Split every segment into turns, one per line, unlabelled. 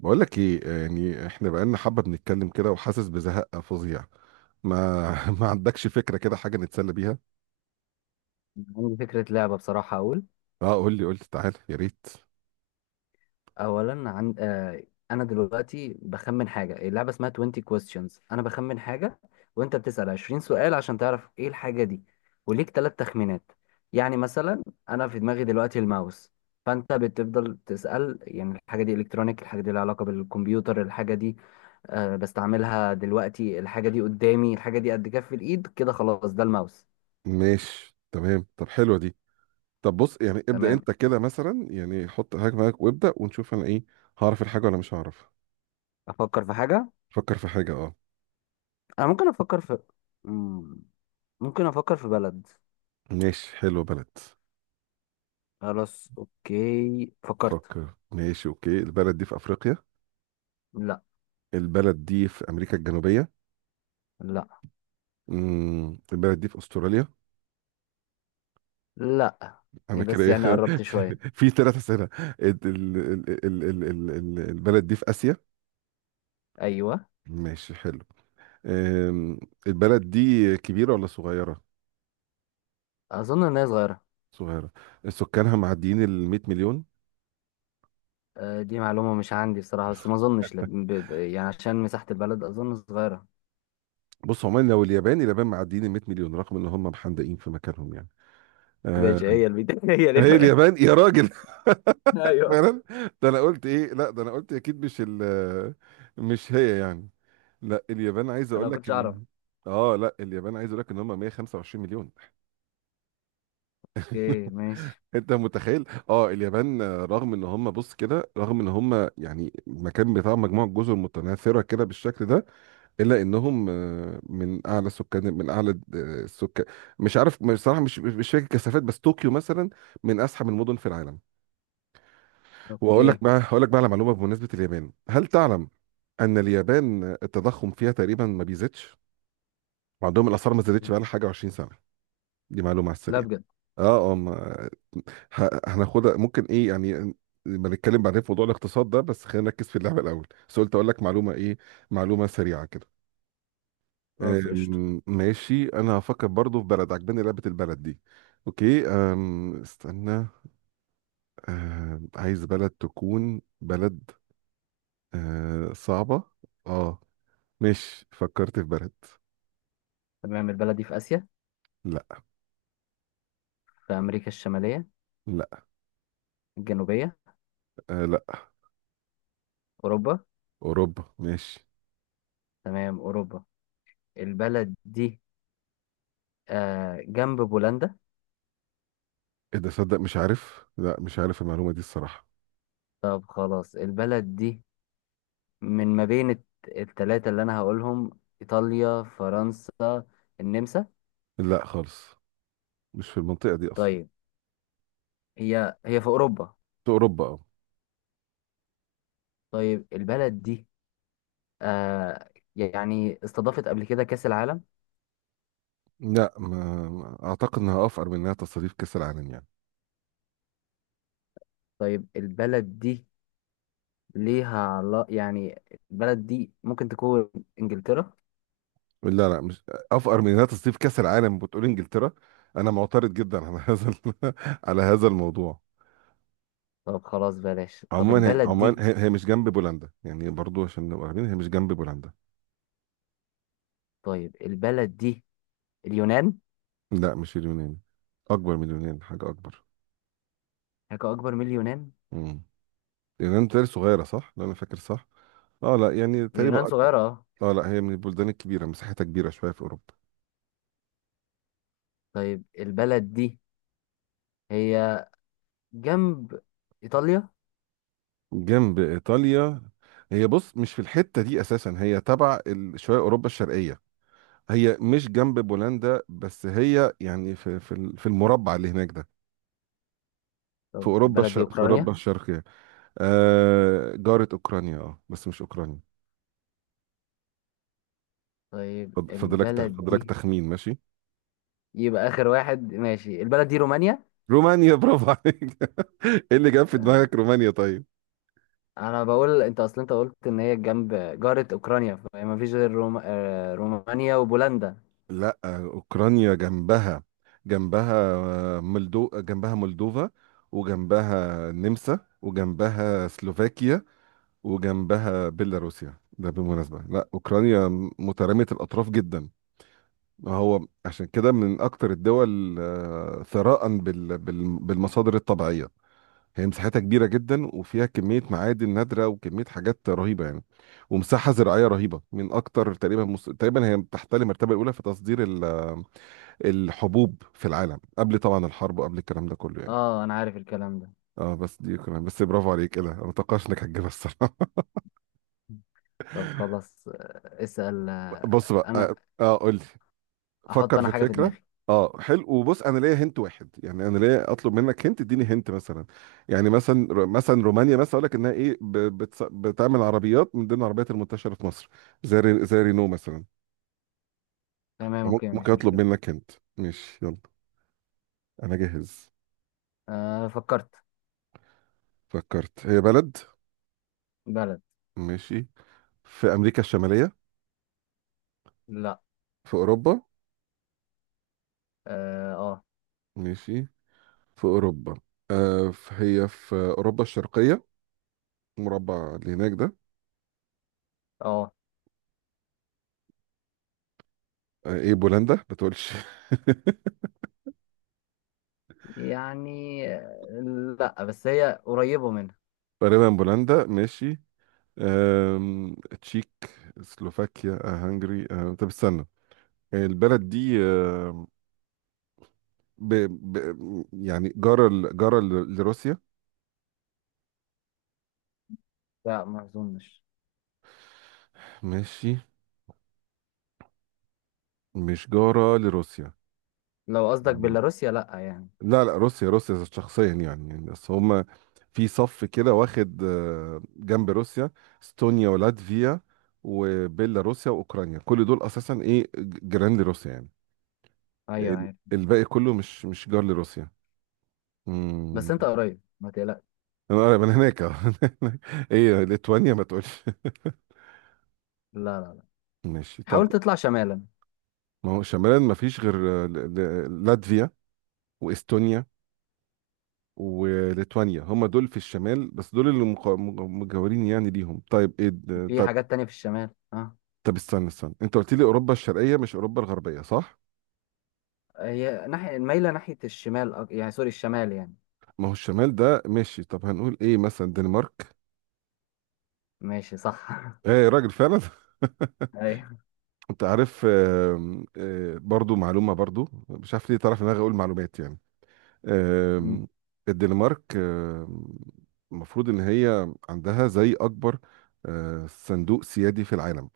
بقول لك ايه يعني احنا بقالنا حبه بنتكلم كده وحاسس بزهق فظيع. ما. ما عندكش فكره كده حاجه نتسلى بيها؟
عندي فكرة لعبة بصراحة. أقول
اه، قول لي تعالى يا ريت.
أولا عن أنا دلوقتي بخمن حاجة، اللعبة اسمها 20 questions، أنا بخمن حاجة وأنت بتسأل 20 سؤال عشان تعرف إيه الحاجة دي، وليك ثلاث تخمينات. يعني مثلا أنا في دماغي دلوقتي الماوس، فأنت بتفضل تسأل يعني الحاجة دي إلكترونيك، الحاجة دي لها علاقة بالكمبيوتر، الحاجة دي بستعملها دلوقتي، الحاجة دي قدامي، الحاجة دي قد كف الإيد كده، خلاص ده الماوس.
ماشي تمام، طب حلوه دي. طب بص، يعني ابدا
تمام.
انت كده مثلا، يعني حط حاجه معاك وابدا ونشوف انا ايه، هعرف الحاجه ولا مش هعرف.
أفكر في حاجة.
فكر في حاجه، اه.
انا ممكن افكر في مم، ممكن افكر في بلد.
ماشي حلو، بلد.
خلاص اوكي فكرت.
فكر. ماشي اوكي. البلد دي في افريقيا؟
لا،
البلد دي في امريكا الجنوبيه؟
لا،
البلد دي في استراليا؟
لا.
انا
إيه
كده
بس
ايه،
يعني قربت
في
شوية.
في ثلاث اسئله. البلد دي في اسيا؟
ايوه.
ماشي حلو. أم، البلد دي كبيره ولا صغيره؟
اظن ان هي صغيرة.
صغيره؟ سكانها معديين ال 100 مليون؟
دي معلومة مش عندي بصراحة، بس ما اظنش يعني عشان مساحة البلد اظن صغيرة.
بص عموما، لو اليابان، اليابان معديين ال 100 مليون رغم ان هم محندقين في مكانهم يعني.
ماشي،
أه،
هي البيت هي ليه
هي
بقى؟
اليابان يا راجل.
ايوه.
فعلا. ده انا قلت ايه، لا ده انا قلت اكيد مش مش هي يعني. لا اليابان عايز
انا
اقول
ما
لك
كنتش اعرف.
ان، اه لا اليابان عايز اقول لك ان هم 125 مليون.
اوكي ماشي.
انت متخيل؟ اه اليابان رغم ان هم، بص كده، رغم ان هم يعني المكان بتاع مجموعه جزر متناثره كده بالشكل ده، الا انهم من اعلى سكان، من اعلى السكان. مش عارف بصراحه، مش فاكر كثافات، بس طوكيو مثلا من ازحم المدن في العالم. واقول لك
اوكي.
بقى، هقول لك بقى على معلومه بمناسبه اليابان. هل تعلم ان اليابان التضخم فيها تقريبا ما بيزيدش، وعندهم الاسعار ما زادتش بقى لها حاجه 20 سنه؟ دي معلومة على
لا
السريع.
بجد.
اه اه هناخدها ممكن، ايه يعني، لما نتكلم بعدين في موضوع الاقتصاد ده، بس خلينا نركز في اللعبة الأول. بس قلت أقول لك معلومة، ايه، معلومة سريعة كده.
خلاص قشطة.
ماشي، أنا هفكر برضو في بلد. عجباني لعبة البلد دي. اوكي، استنى. عايز بلد تكون بلد صعبة. اه، ماشي فكرت في بلد.
تمام، البلد دي في اسيا؟
لا.
في امريكا الشمالية؟
لا.
الجنوبية؟
لا.
اوروبا؟
أوروبا؟ ماشي.
تمام اوروبا. البلد دي آه جنب بولندا.
ايه ده صدق، مش عارف، لا مش عارف المعلومة دي الصراحة.
طب خلاص، البلد دي من ما التلاتة اللي أنا هقولهم: إيطاليا، فرنسا، النمسا.
لا خالص، مش في المنطقة دي أصلا.
طيب هي هي في أوروبا.
في أوروبا، أه.
طيب البلد دي آه يعني استضافت قبل كده كأس العالم؟
لا أعتقد إنها أفقر من إنها تصاريف كأس العالم يعني.
طيب البلد دي ليها علا يعني، البلد دي ممكن تكون إنجلترا.
لا، لا، مش أفقر من إنها تصاريف كأس العالم بتقول إنجلترا؟ أنا معترض جدا على هذا على هذا الموضوع.
طب خلاص بلاش. طب
عموما هي،
البلد
عموما
دي.
هي, مش جنب بولندا يعني، برضو عشان نبقى عارفين هي مش جنب بولندا.
طيب البلد دي اليونان؟
لا مش اليونان، أكبر من اليونان، حاجة أكبر.
حاجة أكبر من اليونان؟
امم اليونان تقريبا صغيرة صح؟ لو أنا فاكر صح. أه لا يعني
اليونان
تقريبا أكبر.
صغيرة.
أه لا، هي من البلدان الكبيرة، مساحتها كبيرة شوية في أوروبا.
طيب البلد دي هي جنب إيطاليا؟
جنب ايطاليا؟ هي بص مش في الحته دي اساسا، هي تبع شويه اوروبا الشرقيه. هي مش جنب بولندا، بس هي يعني في المربع اللي هناك ده. في
طب
اوروبا
البلد دي
الشرق، جنب في اوروبا أوكرانيا
أوكرانيا؟
الشرقيه، آه جاره اوكرانيا، اه بس مش اوكرانيا.
طيب
فاضلك جنب، فاضلك
البلد
رومانيا
دي
تخمين، ماشي.
يبقى آخر واحد، ماشي، البلد دي رومانيا.
رومانيا، برافو عليك. ايه اللي جاب في دماغك
آه.
رومانيا؟ طيب،
أنا بقول أنت أصلا أنت قلت إن هي جنب، جارة أوكرانيا، فما فيش غير رومانيا وبولندا.
لا اوكرانيا جنبها، جنبها آه، ملدو جنبها مولدوفا، وجنبها النمسا وجنبها سلوفاكيا وجنبها بيلاروسيا. ده بالمناسبة لا أوكرانيا مترامية الأطراف جدا. هو عشان كده من أكتر الدول ثراء بالمصادر الطبيعية. هي مساحتها كبيرة جدا وفيها كمية معادن نادرة وكمية حاجات رهيبة يعني، ومساحة زراعية رهيبة، من أكتر تقريبا تقريبا هي تحتل المرتبة الأولى في تصدير الحبوب في العالم، قبل طبعا الحرب وقبل الكلام ده كله يعني.
أه، أنا عارف الكلام ده.
اه بس دي كمان، بس برافو عليك، ايه ده، انا متوقعش انك هتجيبها الصراحه.
طب خلاص اسأل،
بص بقى،
أنا
اه قول لي،
أحط
فكر في
أنا حاجة في
الفكره.
دماغي.
اه حلو، وبص انا ليا هنت واحد، يعني انا ليا اطلب منك هنت، اديني هنت مثلا، يعني مثلا مثلا رومانيا، مثلا اقول لك انها ايه، بتعمل عربيات من ضمن العربيات المنتشره في مصر زي زي رينو مثلا.
تمام أوكي،
ممكن
مفيش
اطلب
مشكلة.
منك هنت. ماشي يلا، انا جاهز.
أه فكرت.
فكرت، هي بلد.
بلد.
ماشي، في امريكا الشماليه؟
لا.
في اوروبا؟
أه أه.
ماشي، في اوروبا. هي في اوروبا الشرقيه، المربع اللي هناك ده.
آه.
ايه بولندا ما تقولش.
يعني لا، بس هي قريبة منها.
تقريبا بولندا، ماشي. أم... تشيك، سلوفاكيا، هنغري، طب استنى، البلد دي ب... يعني جارة ل... لروسيا؟
لا ما اظنش.
ماشي، مش جارة لروسيا.
لو قصدك
مم.
بيلاروسيا لا يعني.
لا لا، روسيا روسيا شخصيا يعني، يعني بس هما في صف كده واخد جنب روسيا، استونيا ولاتفيا وبيلاروسيا واوكرانيا، كل دول اساسا ايه، جيران لروسيا يعني.
ايوه عارف.
الباقي كله مش جار لروسيا.
بس انت قريب ما تقلقش.
انا قريب من هناك، ايه ليتوانيا ما تقولش.
لا لا لا.
ماشي، طب
حاول تطلع شمالا.
ما هو شمالا ما فيش غير لاتفيا واستونيا وليتوانيا. هم دول في الشمال، بس دول اللي مجاورين يعني ليهم. طيب ايه
في
طب،
حاجات تانية في الشمال، اه.
طب استنى انت قلت لي اوروبا الشرقيه مش اوروبا الغربيه صح؟
هي ناحية مايلة ناحية الشمال، يعني سوري، الشمال يعني.
ما هو الشمال ده، ماشي، طب هنقول ايه مثلا، دنمارك؟
ماشي صح.
ايه يا راجل، فعلا.
ايوه.
انت عارف، آم، آه، برضو معلومه، برضو مش عارف ليه طرف دماغي اقول معلومات يعني.
مم.
آم، الدنمارك المفروض ان هي عندها زي اكبر صندوق سيادي في العالم.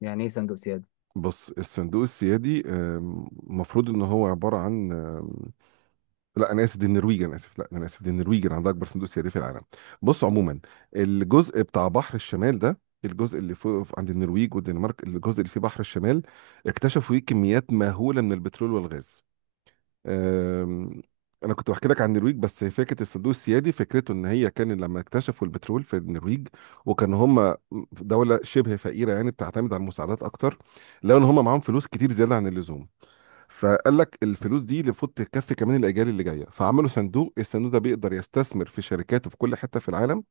يعني ايه صندوق سيادي؟
بص الصندوق السيادي المفروض ان هو عباره عن لا انا اسف، دي النرويج، انا اسف، لا انا اسف، دي النرويج اللي عندها اكبر صندوق سيادي في العالم. بص عموما، الجزء بتاع بحر الشمال ده، الجزء اللي فوق عند النرويج والدنمارك، الجزء اللي فيه بحر الشمال، اكتشفوا فيه كميات مهوله من البترول والغاز. آم، انا كنت بحكي لك عن النرويج، بس فكره الصندوق السيادي فكرته ان هي كان لما اكتشفوا البترول في النرويج، وكان هم دوله شبه فقيره يعني، بتعتمد على المساعدات اكتر، لقوا ان هم معاهم فلوس كتير زياده عن اللزوم، فقال لك الفلوس دي المفروض تكفي كمان الاجيال اللي جايه، فعملوا صندوق. الصندوق ده بيقدر يستثمر في شركاته في كل حته في العالم،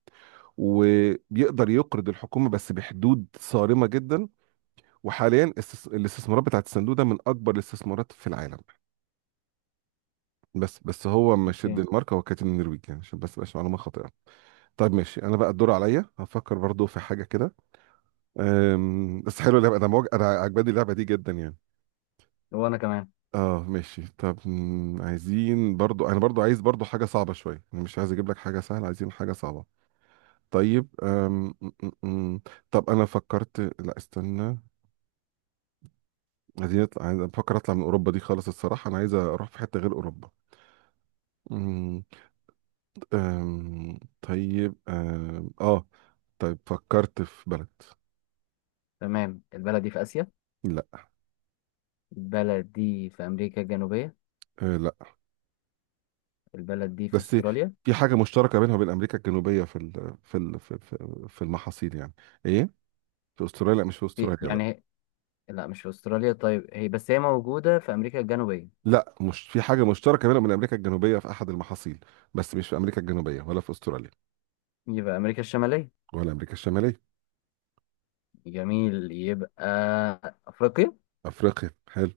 وبيقدر يقرض الحكومه بس بحدود صارمه جدا. وحاليا الاستثمارات بتاعت الصندوق ده من اكبر الاستثمارات في العالم. بس هو مش
اوكي.
الدنمارك، هو كانت النرويج يعني، عشان بس مبقاش معلومه خاطئه. طيب ماشي، انا بقى الدور عليا، هفكر برضو في حاجه كده. بس حلو اللعبه، انا انا عجباني اللعبه دي جدا يعني.
وانا كمان.
اه ماشي طب، عايزين برضو، انا برضو عايز برضو حاجه صعبه شويه، انا مش عايز اجيب لك حاجه سهله، عايزين حاجه صعبه. طيب أم... م- م- م. طب انا فكرت، لا استنى، عايزين نطلع، عايز بفكر اطلع من اوروبا دي خالص الصراحه، انا عايز اروح في حته غير اوروبا. طيب، اه طيب، فكرت في بلد.
تمام البلد دي في اسيا؟
لا.
البلد دي في امريكا الجنوبية؟
أه لا.
البلد دي في
بس
استراليا؟
في حاجة مشتركة بينها وبين أمريكا الجنوبية في ال في ال في في في المحاصيل يعني. إيه؟ في أستراليا؟ لا مش في
في
أستراليا لا.
يعني، لا مش في استراليا، طيب هي بس هي موجودة في امريكا الجنوبية؟
لا، مش في حاجة مشتركة بينها وبين أمريكا الجنوبية في أحد المحاصيل، بس مش في أمريكا الجنوبية ولا في أستراليا.
يبقى أمريكا الشمالية؟
ولا أمريكا الشمالية.
جميل، يبقى أفريقيا.
أفريقيا، حلو.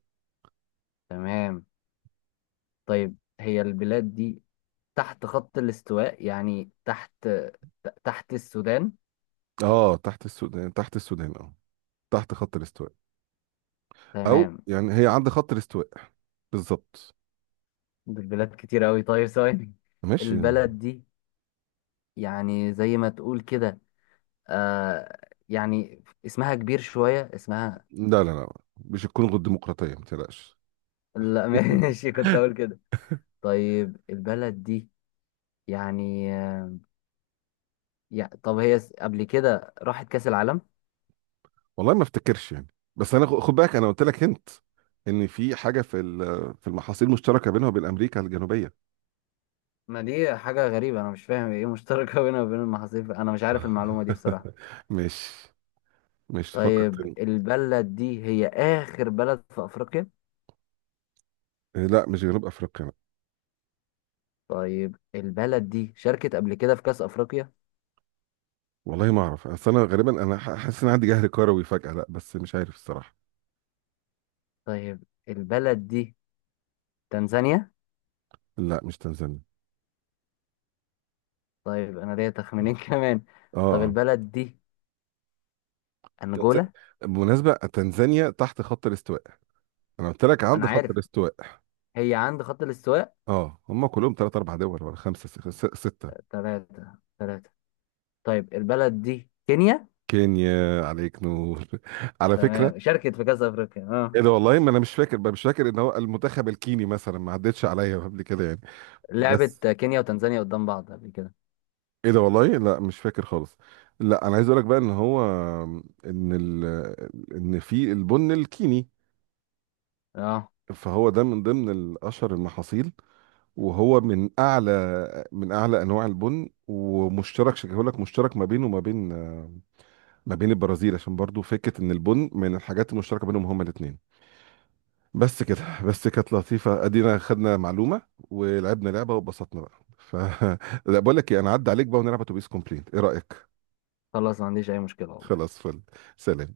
تمام. طيب هي البلاد دي تحت خط الاستواء يعني، تحت، تحت السودان؟
اه تحت السودان، تحت السودان، اه تحت خط الاستواء، أو
تمام.
يعني هي عند خط الاستواء بالظبط.
دي بلاد كتير أوي، طيب ثواني.
ماشي.
البلد دي يعني زي ما تقول كده آه، يعني اسمها كبير شوية، اسمها.
لا لا لا، مش هتكون غير ديمقراطيه ما تقلقش.
لا ماشي، كنت أقول كده. طيب البلد دي يعني، يعني طب هي قبل كده راحت كأس العالم؟
والله ما افتكرش يعني، بس انا خد بالك انا قلت لك هنت ان في حاجه في في المحاصيل المشتركه بينها وبين امريكا الجنوبيه.
ما دي حاجة غريبة، أنا مش فاهم إيه مشتركة بينها وبين المحاصيل، أنا مش عارف المعلومة دي بصراحة.
مش مش تفكر
طيب
تاني.
البلد دي هي آخر بلد في أفريقيا؟
إيه، لا مش جنوب افريقيا لا.
طيب البلد دي شاركت قبل كده في كأس أفريقيا؟
والله ما اعرف، اصل انا غالبا انا حاسس ان عندي جهل كروي فجاه، لا بس مش عارف الصراحه.
طيب البلد دي تنزانيا؟
لا مش تنزانيا.
طيب أنا ليا
اه.
تخمينين كمان. طب
اه
البلد دي
تنز-
أنجولا؟
بالمناسبة تنزانيا تحت خط الاستواء، انا قلت لك
أنا
عند خط
عارف.
الاستواء.
هي عند خط الاستواء.
اه هم كلهم ثلاث اربع دول ولا خمسه سته.
تلاتة، تلاتة. طيب البلد دي كينيا؟
كينيا، عليك نور، على فكرة.
تمام، شاركت في كأس أفريقيا، اه.
ايه ده، والله ما انا مش فاكر بقى، مش فاكر ان هو المنتخب الكيني مثلا ما عدتش عليا قبل كده يعني. بس
لعبت كينيا وتنزانيا قدام بعض قبل كده،
ايه ده، والله لا مش فاكر خالص. لا انا عايز اقول لك بقى ان هو، ان ان في البن الكيني،
اه.
فهو ده من ضمن الاشهر المحاصيل، وهو من اعلى، من اعلى انواع البن، ومشترك شكله لك، مشترك ما بينه وما بين، ما بين البرازيل، عشان برضو فكرة ان البن من الحاجات المشتركة بينهم هما الاثنين. بس كده، بس كانت لطيفة، ادينا خدنا معلومة ولعبنا لعبة واتبسطنا بقى. ف لا بقول لك ايه، انا عدى عليك بقى ونلعب اتوبيس كومبليت، ايه رأيك؟
خلاص ما عنديش اي مشكلة والله.
خلاص فل. سلام.